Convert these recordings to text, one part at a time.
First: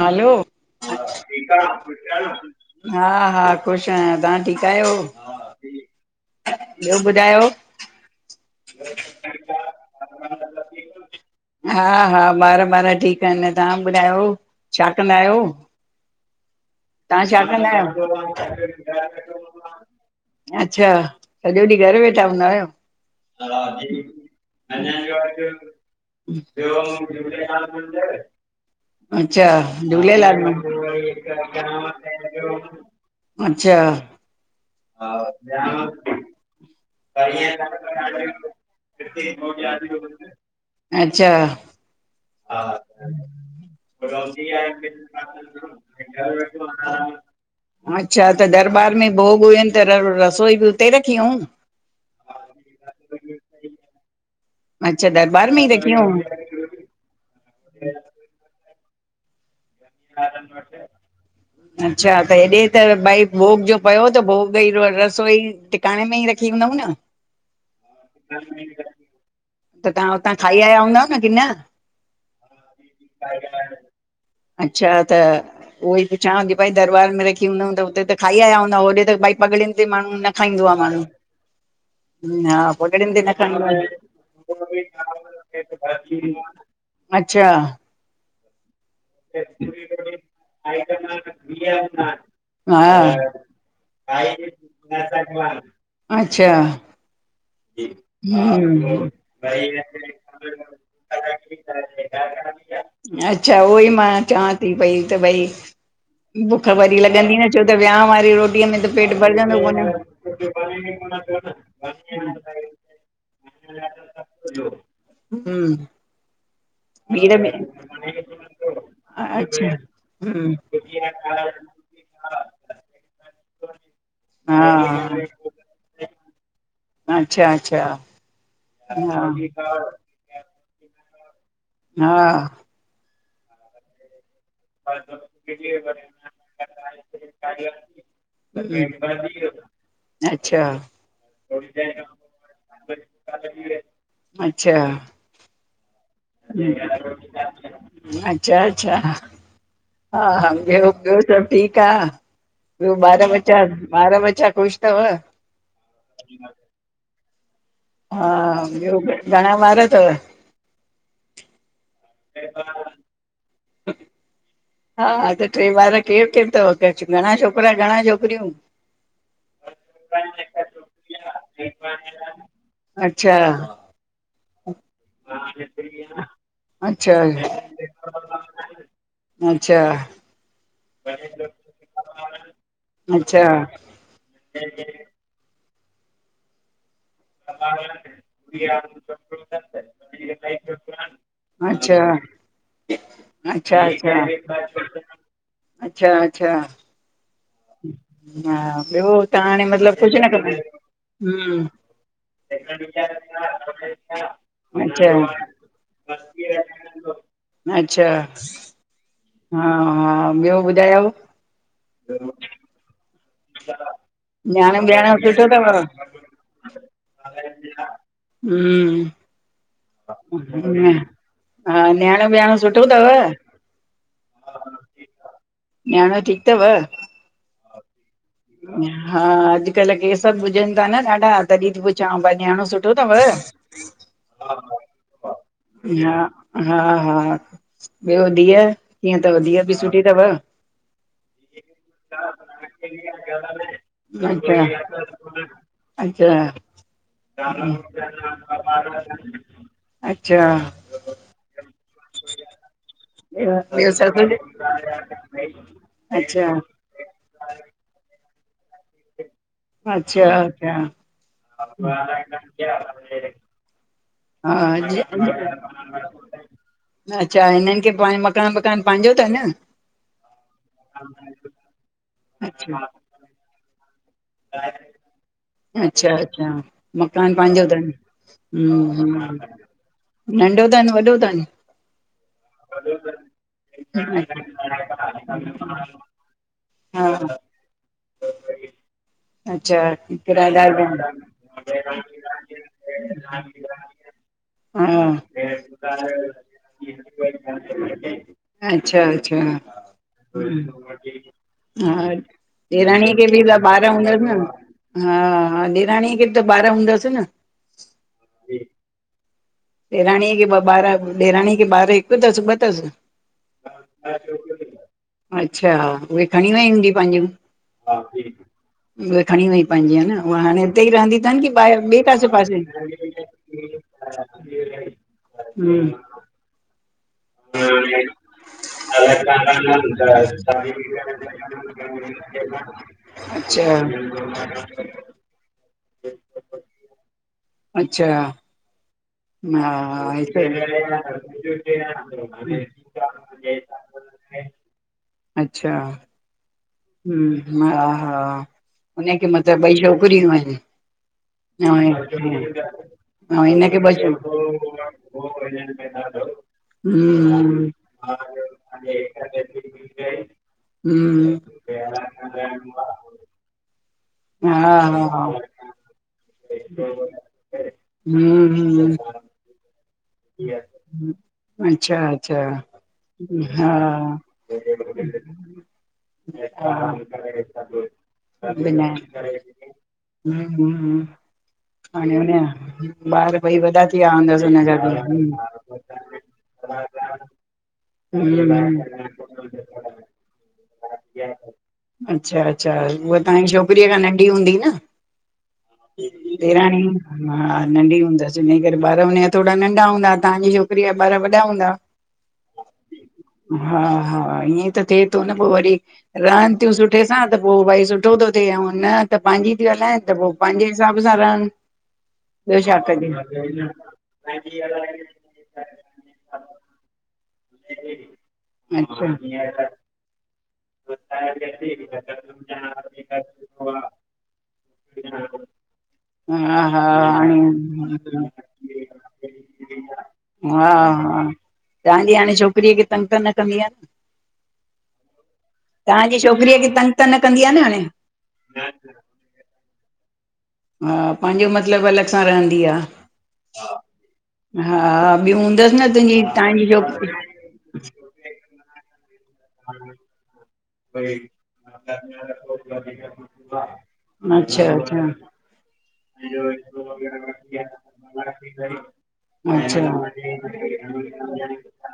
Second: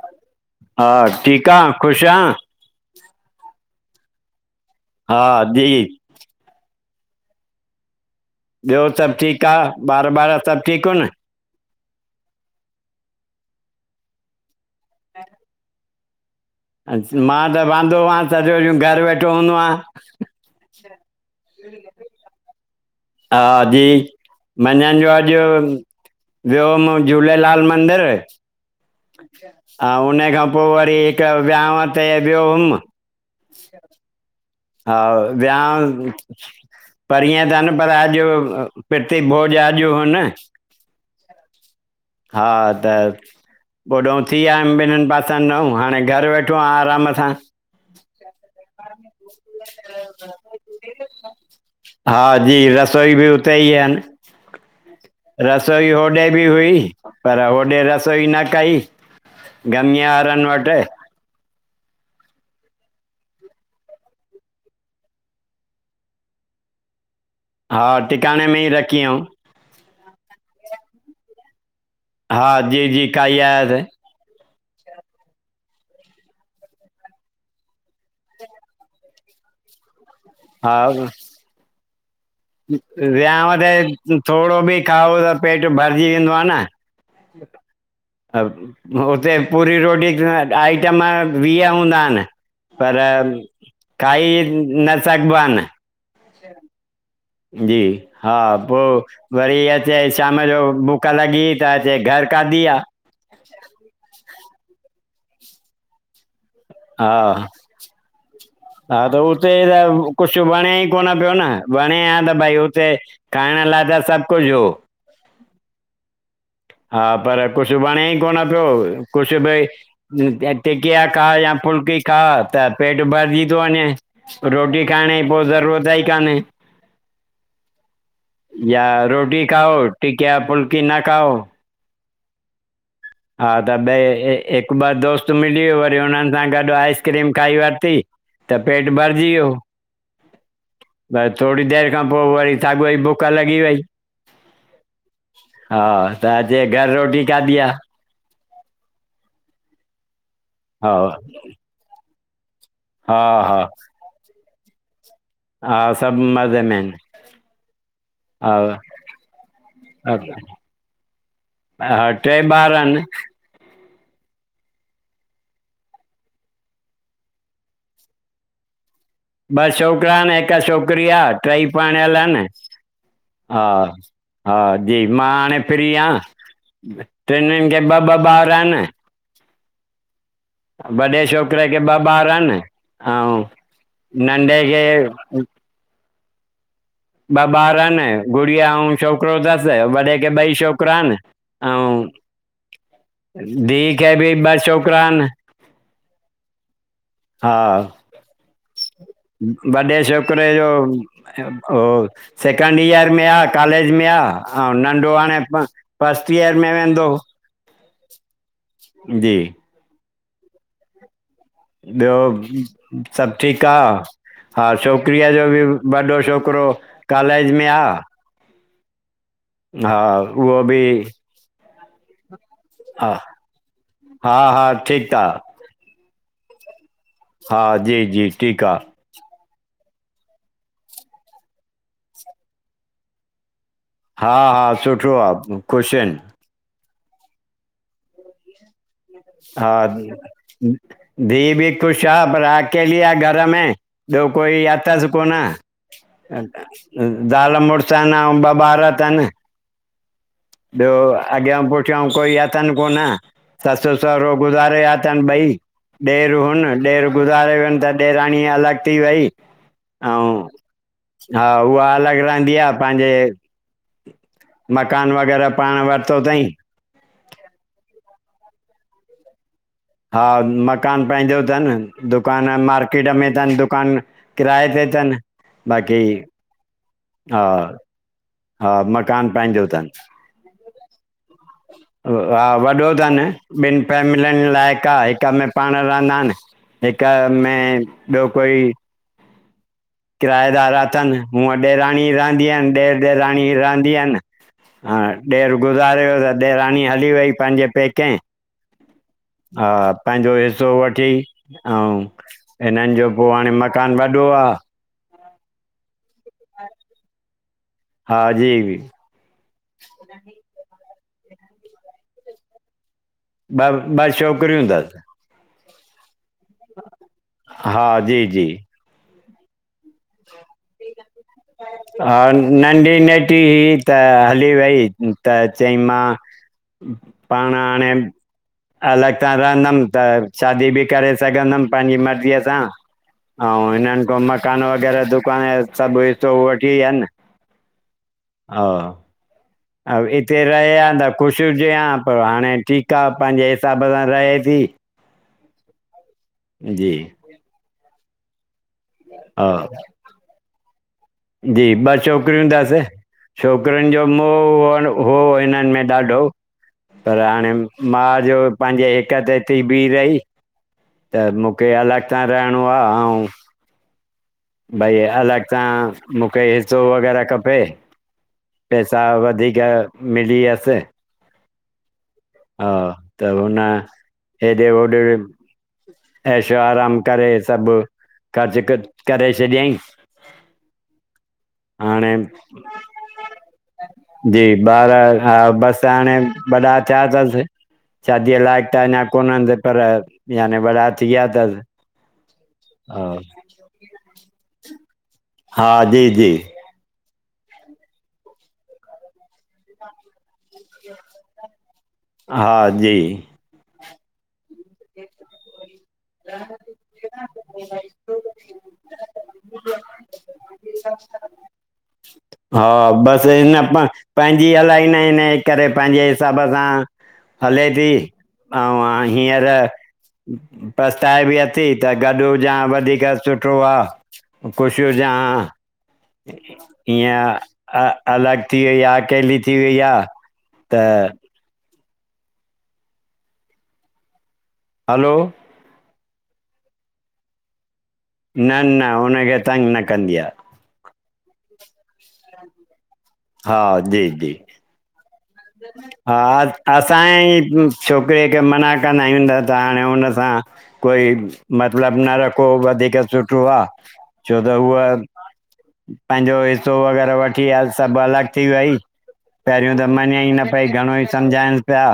हलो। हा ठीक ठीकु आं, आहे खुश ख़ुशि आ? आं हा-हा, ख़ुश आहियां, तव्हां ठीक? हा, जी। ॿियो ॿुधायो ॿियो सभु ठीकु आ ॿार ॿार सभु ठीकु हुन हा हा, बार बार ठीकु आहिनि न, तव्हां ॿुधायो छा कंदा आहियो? आहिनि तव्हां छा मां त कंदा आयो। वांदो हुअमि सॼो ॾींहुं घरु वेठो हूंदो आहियां अच्छा सॼो ॾींहुं घरु वेठा हूंदा आहियो हा जी मंझंन जो अॼु वेय्म झूलेलाल मंदिर अच्छा हा, हुन झूलेलाल खां में पो वरी हिकु वियांव ते वयो हुम। अच्छा हा वियां। परिअं थ न पर अॼु प्रती भोज अॼु हो न। अच्छा हा त होॾों थी आयुमि ॿिन्हिनि पासनि ॾाहं, हाणे घरु वेठो आं आराम सां। अच्छा, त दरबार में भोग हुयनि त रसोई बि उते रखी हुयूं हा जी रसोई बि हुते ई आहे अच्छा दरबार में ई रसोई रखी होॾे बि हुयूं हुई पर होॾे रसोई न कई। गमी वारान वट अच्छा त हेॾे त भई भोग जो पियो त भोग ई रसोई टिकाणे में ई रखी नमुना [unintelligible] हा, टिकाणे में ई रखी हुयउं त तव्हां हुतां खाई आया हूंदव न, की न? हा जी जी खाई आयास अच्छा त उहो ई पुछाव थी भाई दरबार में रखी हूंदमि त हुते त खाई आया हूंदव होॾे त भाई। पगड़ियुनि ते माण्हू न खाईंदो आहे माण्हू हा पगड़ियुनि न व्याहाव खाईंदो ते आ। थो हिकिड़ो बि खाओ त पेट भरिजी वेंदो आहे न। अच्छा हुते पूरी रोटी आइटम वीह हूंदा आहिनि हा पर खाई न सगबा आन। अच्छा हा पोइ वरी अचे शाम जो बुख लॻी त अचे घर खाधी आहे [unintelligible] [inaudible] अच्छा उहोई मां चवां थी पई त भई बुख वरी लॻंदी हा न छो त विहांउ वारी रोटीअ में त हा पेट उते भरजंदो कोन त कुझु वणे ई कोन न वणे ह त भई हुते खाइण लाइ त सभु कुझु हो हम्म हा, खीर पर में कुछ वणे ई कोन पियो कुछ अच्छा, हम्म, भाई टिकिआ खां या फुल्की खां त पेट भरजी। हा, रोटी खाइण जी पो ज़रूरत ही काने अच्छा, अच्छा या हा। रोटी खाओ टिकिया फुल्की न खाओ। हा हा तॾहिं हिकु ॿ दोस्त मिलीयो वरी हुननि सां गॾु आइस्क्रीम खाई वरिती। त पेट भरजि वियो। अच्छा, अच्छा, त थोरी देरि खां पोइ वरी साॻो ही बुख लॻी वई अच्छा हा, तहां जें घरि रोटी खाधि आ। अच्छा अच्छा, हा ह ॿियो हा सभु ठीकु आहे ॿियो हा ॿार ॿचा हा ॿार ॿचा ख़ुशि थव? हा सभु मजें में आहिनि। हा ॿियो घणा ॿार अथव ट्रे ॿार आन। [inaudible] हा, त ट्रे ॿार केरु केरु तव घणा छोकरा घणा छोकिरियूं? ॿ छोकिरा आहिनि हिकु छोकिरी आहे टई पणियल आहिनि अच्छा हा हा जी मां हाणे फ्री आं। अच्छा ट्रिनिन खे ब ब बार इन। अच्छा वॾे छोकिरे खे ॿ ॿार इन अऊं। अच्छा नंॾे खे ॿ ॿार आहिनि गुड़िया ऐं छोकिरो अथसि वॾे खे ॿई छोकिरा आहिनि अच्छा हा ऐं अच्छा धीउ खे बि ॿ अच्छा छोकिरा आहिनि अच्छा अच्छा। हा हा ॿियो तव्हां हाणे वॾे मतिलबु कुझु न छोकिरे कंदा जो आहियो? हम्म हो सेकेंड ईयर में आह कॉलेज जिम में आं अऊं, अच्छा नंढो हाणे फस्ट ईयर में वेंदो। अच्छा जी हा हा ॿियो ॿुधायो ॿियो सभु ठीकु आह? हा न्याणो ॿ्याणो छोकिरीअ सुठो जो बि अथव? वॾो छोकिरो कॉलेज में आह। हूं। बि हा, न्याणो-ब्याणो सुठ्ठो तव? हा-हा, ठीक आं। तेव हा जी जी ठीकु आ हा अॼुकल्ह केस हुजनि ता न ॾाढा तॾहिं थी पुछांव भई न्याणो सुठो तव? हा हा, सुठो आहे ख़ुशि आहिनि हा हा हा ॿियो धीअ कीअं तव धीअ बि हा सुठी तव? धीअ बि ख़ुश आ पर आकेली। छा घरि में ॿियो अच्छा कोई अथसि कोन। अच्छा जाल-मुर्स आन आऊं ॿ बार अथन। अच्छा ॿियो अॻियां पुठियां कोई अथन कोन ॿियो सस ॿियो सभु सहुरो गुज़ारे वया अथनि ॿई, ॾेर अच्छा हुन ॾेर गुज़ारे वयुन त ॾेराणीअ अलॻि थी वई अच्छा अउ अच्छा हा उहा अलॻ रहंदी आ पांजे। हा अथई अच्छा हिननि खे पो मकान वकान पंहिंजो अथन हा, मकान पंहिंजो अथनि, दुकानु अच्छा मार्केट में अथनि दुकानु किराये ते तन। अच्छा-अच्छा, मकान पांजों अथनि। हा ह मकान पंहिंजो अथनि ह नंढो अथन वॾो अथन हा वॾो तनि ॿिनि फैमिलियनि लाइक़ु आहे हिक में पाण रहंदा आहिन। हिक हा में ॿियो कोई अच्छा किराएदार किरायेदार बि अथनि आहिन हूअं ॾेराणी रहंदी यन ॾेर ॾेराणी रहंदी यन। हा ॾेर गुज़ारे वियो त ॾेरानी हली वई पंहिंजे पैके अच्छा अच्छा हा, पंहिंजो हिस्सो वठी अऊं हा हिनन जो ॾेराणीअ खे पो बि हाणे त ॿार मकान हूंदसि वॾॾो न आहे हा हा ॾेराणीअ खे त ॿार हूंदस न? हा जी ॾेराणीअ खे ॿ ॿार ॾेराणीअ खे ॿार हिक तस ॿ तस। ॿ ॿ छोकरियूं तस। अच्छा उहे खणी वई हूंदी पांजियूं हा जी जी उहे खणी वई पांजियूं औह न हुअ हाणे अन हिते ई रहंदी तन कि ॿाहिर ॿे कासे हा पासे? नंढी नेटी हुई त हली वई त चई हम्म मां पाण हाणे। अलग सां रहंदम त शादी भी करे सघंदम पाहिंजी मर्ज़ीअ सां ओं। अऊं हिनन खां मकान अच्छा वग़ैरह दुकान सभ हिस्सों वठी व्यान अच्छा हा ऐं हिते रहे आ त ख़ुश हुजे आ, पर हाणे ठीक आ पांजे हिसाब सां रहे थी। इ अच्छा जी हम्म हा हा हुनखे हा मतलब ॿई छोकरियूं आहिन। जी ॿ छोकरियूं तस हिनखे छोकरुन ॿ जो मोह हो छो हिनन में ॾाढो। तो पर हाणे हम्म माउ जो पांजे हिक ते थी बी रही। हूं हे अलॻि छा रहणो आ अऊं हा भई हा अलॻ सां, मुखे हिस्सो वग़ैरह खपे। पैसा वधीक मिली इय वियसि अच्छा अच्छा हा त हुन हा एशो हा आराम करे सभ काज कर बिना करेे हम्म छॾियईं। हम्म हाणे, हुन जा ॿार ॿई वॾा थी विया जी हूंदसि हुनजा ॿार बि हा हम्म बस हाणे वॾा थिया थस। शादीअ लायक त अन्ना हम्म कोनन पर याने वॾा थी विया तन। अच्छा अच्छा उहा तांजी छोकरीअ खां नंढी हूंदी न। हा जी जी ॾेराणियूं। हा नंढी हूंदस हिन करे ॿार हुन जा थोड़ा नंढा हूंदा। ताजी छोकिरी जा ॿार वॾा हूंदा। हा जी। हा हा इंअं त थे तो न पो वरी रहन थियूं सुठे सां त पो भाई सुठो थो थे ऐं न त पंहिंजी ती हलाइन त पो पांजे हिसाब सां रहन। हा बस हिन पंहिंजी हलाईंदा आहिन करे, पंहिंजे हिसाब सां हलेती अऊं अ अच्छा हींअर पसताए बि अती त गॾ हुजे आ वधीक सुठो आ। खुश हुजां हा हा हा ईअं आहिन। अलॻि थी वई आहे अकेली थी वई आहे हा त हा तव्हांजी हाणे छोकरीअ खे तंग त न कंदी आ। हलो? तांजी छोकरीअ खे तंग त न कंदी आ न हाणे। न न हुनखे तंग न कंदी आ। हा पांजे मतलब अलग सां रहंदी आ। हा जी जी ॿियूं हूंदसि न तुंहिंजी हा तव्हांजी छोकिरी असांही छोकरीअ खे माना आईंदा, तां हाणे हुन सां कोई मतलब न रखो वधीक सुठो आ छो त अच्छा उह अच्छा पंहिंजो हिस्सो वग़ैरह वठी आ सभ अलग थी वई, पहिरियों अच्छा त मञे ईन पई घणो ई समझाइन्स पया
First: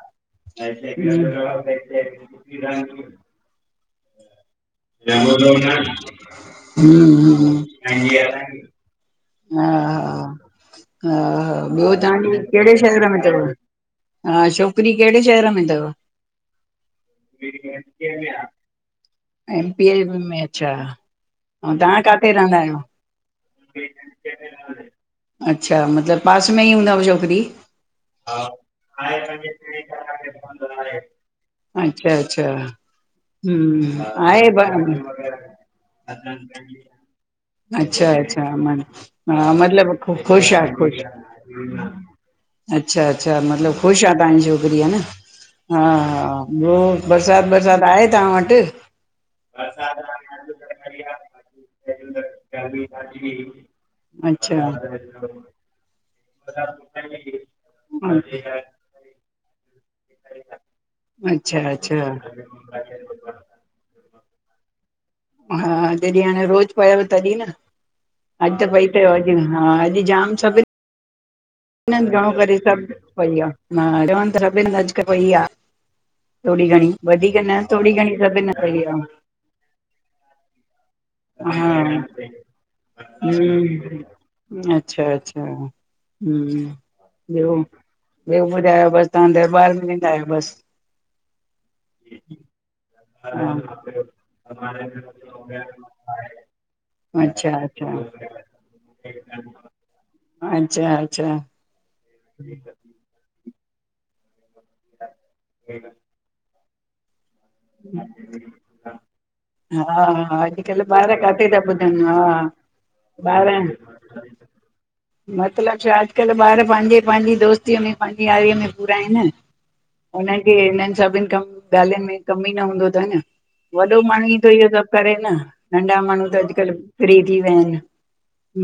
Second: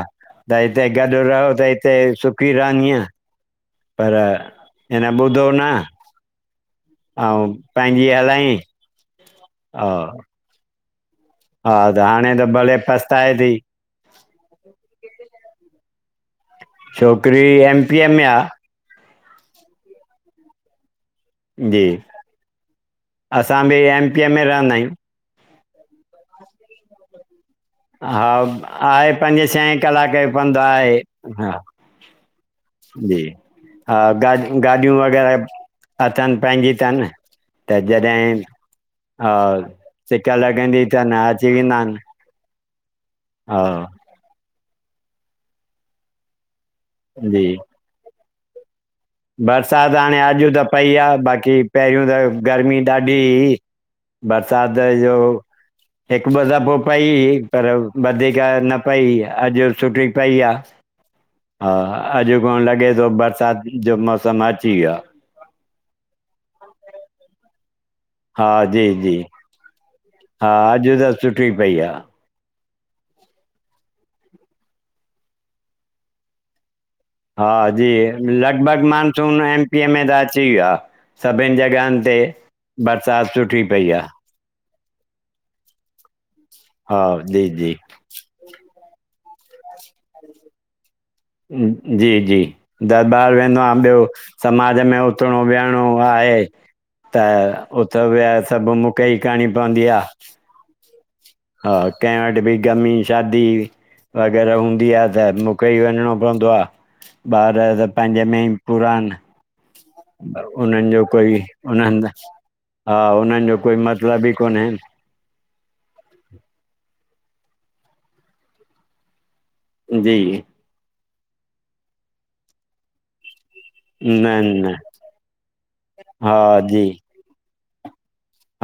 त हिते गॾ रहो त हिते सुकी रहंदीअ। पर इन ॿुधो न ऐं हम्म पंहिंजी हलायईं हा हा हा ॿियो त हाणे ताजे त केड़े भले शहर में पछताए तव, थी हा अशो। छोकरी केड़े शहर में तव? छोकरी एमपीअ मे आ। एम पी में अच्छा [inaudible] जी तव्हां काथे रहंदा आहियो? असां बि एमपीअ में रहंदा आयूं। अच्छा मतलब पास में ई हूंदव छोकरी? हा आए पंजे छहे कलाक जो पंध आए। हा अच्छा अच्छा जी हा हम्म आहे गाॾियू गाॾियूं वग़ैरह अथन पहंजी तन। त अच्छा जॾहिं अच्छा म हा मतिलबु सिक ख़ुशि आहे लॻंदी ख़ुशि तनि अची वेंदा ऐंन। अच्छा अच्छा मतलब खुश आ तव्हांजी छोकरी है न हा हा ॿियो बरसात बरसात आहे तव्हां वट। बरसात हाणे अॼ त पई आ बाक़ी पहिरूं त गर्मी ॾाढी हुई। बरसात अच्छा जो हिकु ॿ दफो पई पर वधीक न पई, अॼ सुठी पई आ अच्छा हा, अच्छा अॼ पाण लॻे थो बरसात त मौसम अची विया। हा जॾी हाणे रोज़ पयव तॾी न। अ‌ज हा पई जी तव जी अज हा अज जाम हा सभिन अॼु त सुठी पई आहे हिन घणो करे सभ उओ ई एडवांस [unintelligible] अॼकल वई आ थोड़ी घणी वधीक न हा जी थोरी घणी सभिनि हंधि लगभग पई आ मानसून एमपीअ में त अची वियो आ सभिन हा जगहन। ते बरसात सुठी पई आ हम्म अच्छा अच्छा हूं हा जी ॿियो जी ॿियो ॿुधायो बस। तव्हां दरबार में वेंदा आयो बस जी जी। दरबार हा वेंदो आम ॿियो समाज में उथणो वेहणो आहे। त अच्छा अच्छा उथ विहाए सभु मूंखे ई करिणी पवंदी आ। अच्छा अच्छा हा कंहिं वट बि गमी शादी व अगर हूंदी आ त मुखे ही वञणो पवंदो आ। ॿार त पैंजे में ई पुरान। हा हा अॼुकल्ह उन्हन जो ॿार कोई काथे था ॿुधनि हुनंद। हा हा हुनन जो कोई मतलब ई कोन्हे। मतलब छा अजकल ॿार पांजे पांजी दोस्तीअ में पांजी यारीअ में पूरा आहेन। जी हुन खे हिनन सभिन कम ॻाल्हियुन में कम ई न हूंदो तन। वॾो न माण्हू ई थो इहो न सभ करे न नंढा माण्हू हा त अजकल जी फ्री थी वया आहेन,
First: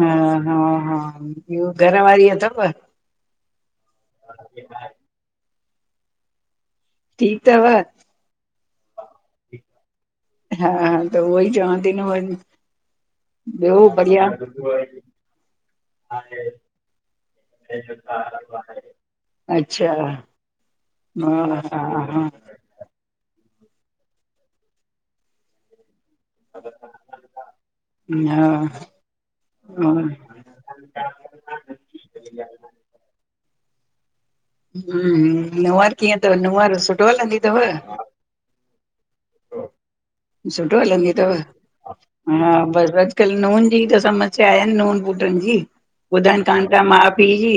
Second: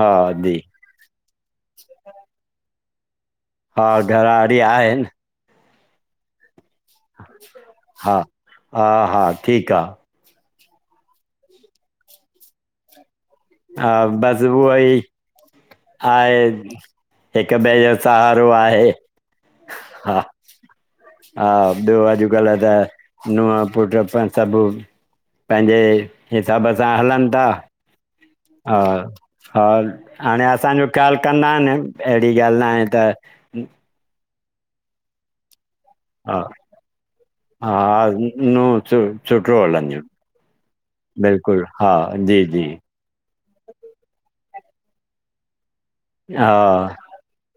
ह हा हा ॿियो घर वारी अथव? हा घर वारी आहे। टीक तव हा हा हा ठीक आ हा त उहो ई चवांती न वञ। ॿियो बढ़िया हाए हिक ॿे जो साहारो आहे। च्छा। हा हा ॿियो अजकल त नूंअ पुट पे सभु पंहिंजे हिसाब सां हलनि ता। हा हा हाणे असांजो हा ख़्याल कंदा अन एड़ी ॻाल्ह न आहे त हुं हुं नुंअर कीअं थव हा नुंअर सुठो हलंदी थव? हा नूंहं सु सुठो हलंदियूं सुठो हलंदी अथव बिल्कुलु हा जी हा जी बस अॼकल नूंन जी त समस्या आहे नू पुटन जी ॿुधन हा कान ता माँ पीअ जी।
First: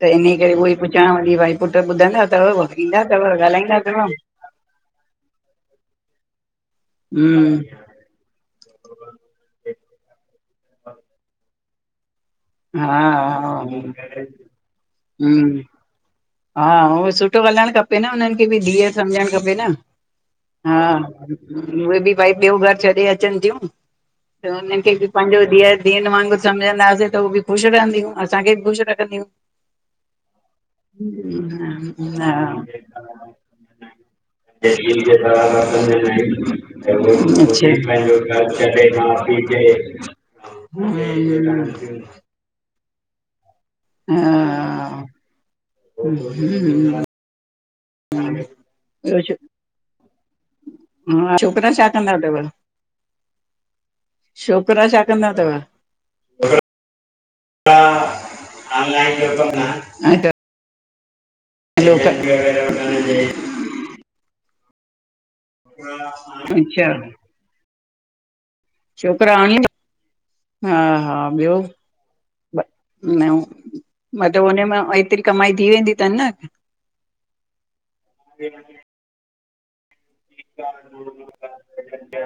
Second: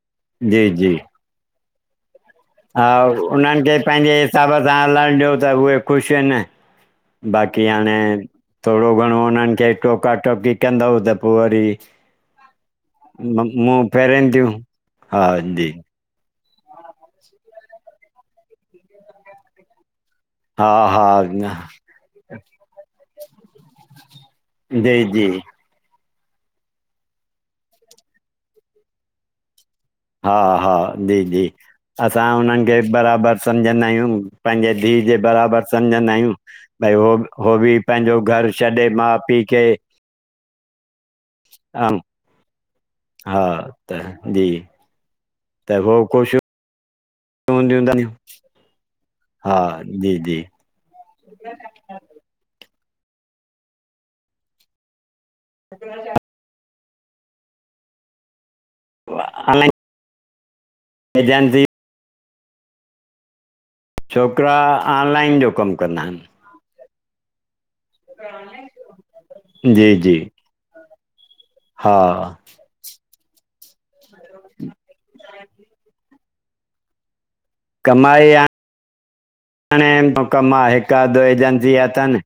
त इन करे उह जी ई जी पुछांव थी भई पुट ॿुधंदा। अथव हा ईंदा अथव उन्हनि ॻाल्हाईंदा खे अथव पंहिंजे हिसाब सां हलाइणु ॾियो त उहे ख़ुश आहिन हम्म बाक़ी हाणे थोरो घणो उन्हन खे टोका टकी कंदव त पोइ वरी हा हा मुंह फेरिन थियूं हा हम्म जी हा हुओ सुठो ॻाल्हाइणु खपे न हुननि खे बि धीअ सम्झणु खपे न। हा उहे भी भई ॿियो घरु छॾे अचन थियूं त हुननि खे जी बि जी पांजो धीअ धीअनि वांग असा मिलंदा हासे त उ बि ख़ुशि रहंदियूं असांखे बि ख़ुशि रखंदियूं। हा हा जी जी असां हा हुननि खे बराबरि सम्झंदा आहियूं, पंहिंजे धीउ जे बराबर समझंदा आहियूं भई हो भी पंहिंजो घर छॾे माउ पीउ खे अम, [unintelligible] हा त जी त हो खुश हूं हूदीनीयू ॿियो छा? हा छोकिरा छा कंदा थव? छोकिरा छा कंदा थव? आनलाइन जो कंदा आइन हे जान हलो [unintelligible] छोकिरा ऑनलाइन जो कमु कंदा आहिनि। [unintelligible] छोकिरा हणी जी जी हा हा ॿियो हा ब न मतिलब हुनम एतिरी कमाई थी वेंदी अथनि न कमाई आ [unintelligible] कम आहे हिकु अध एजेंसी अथनि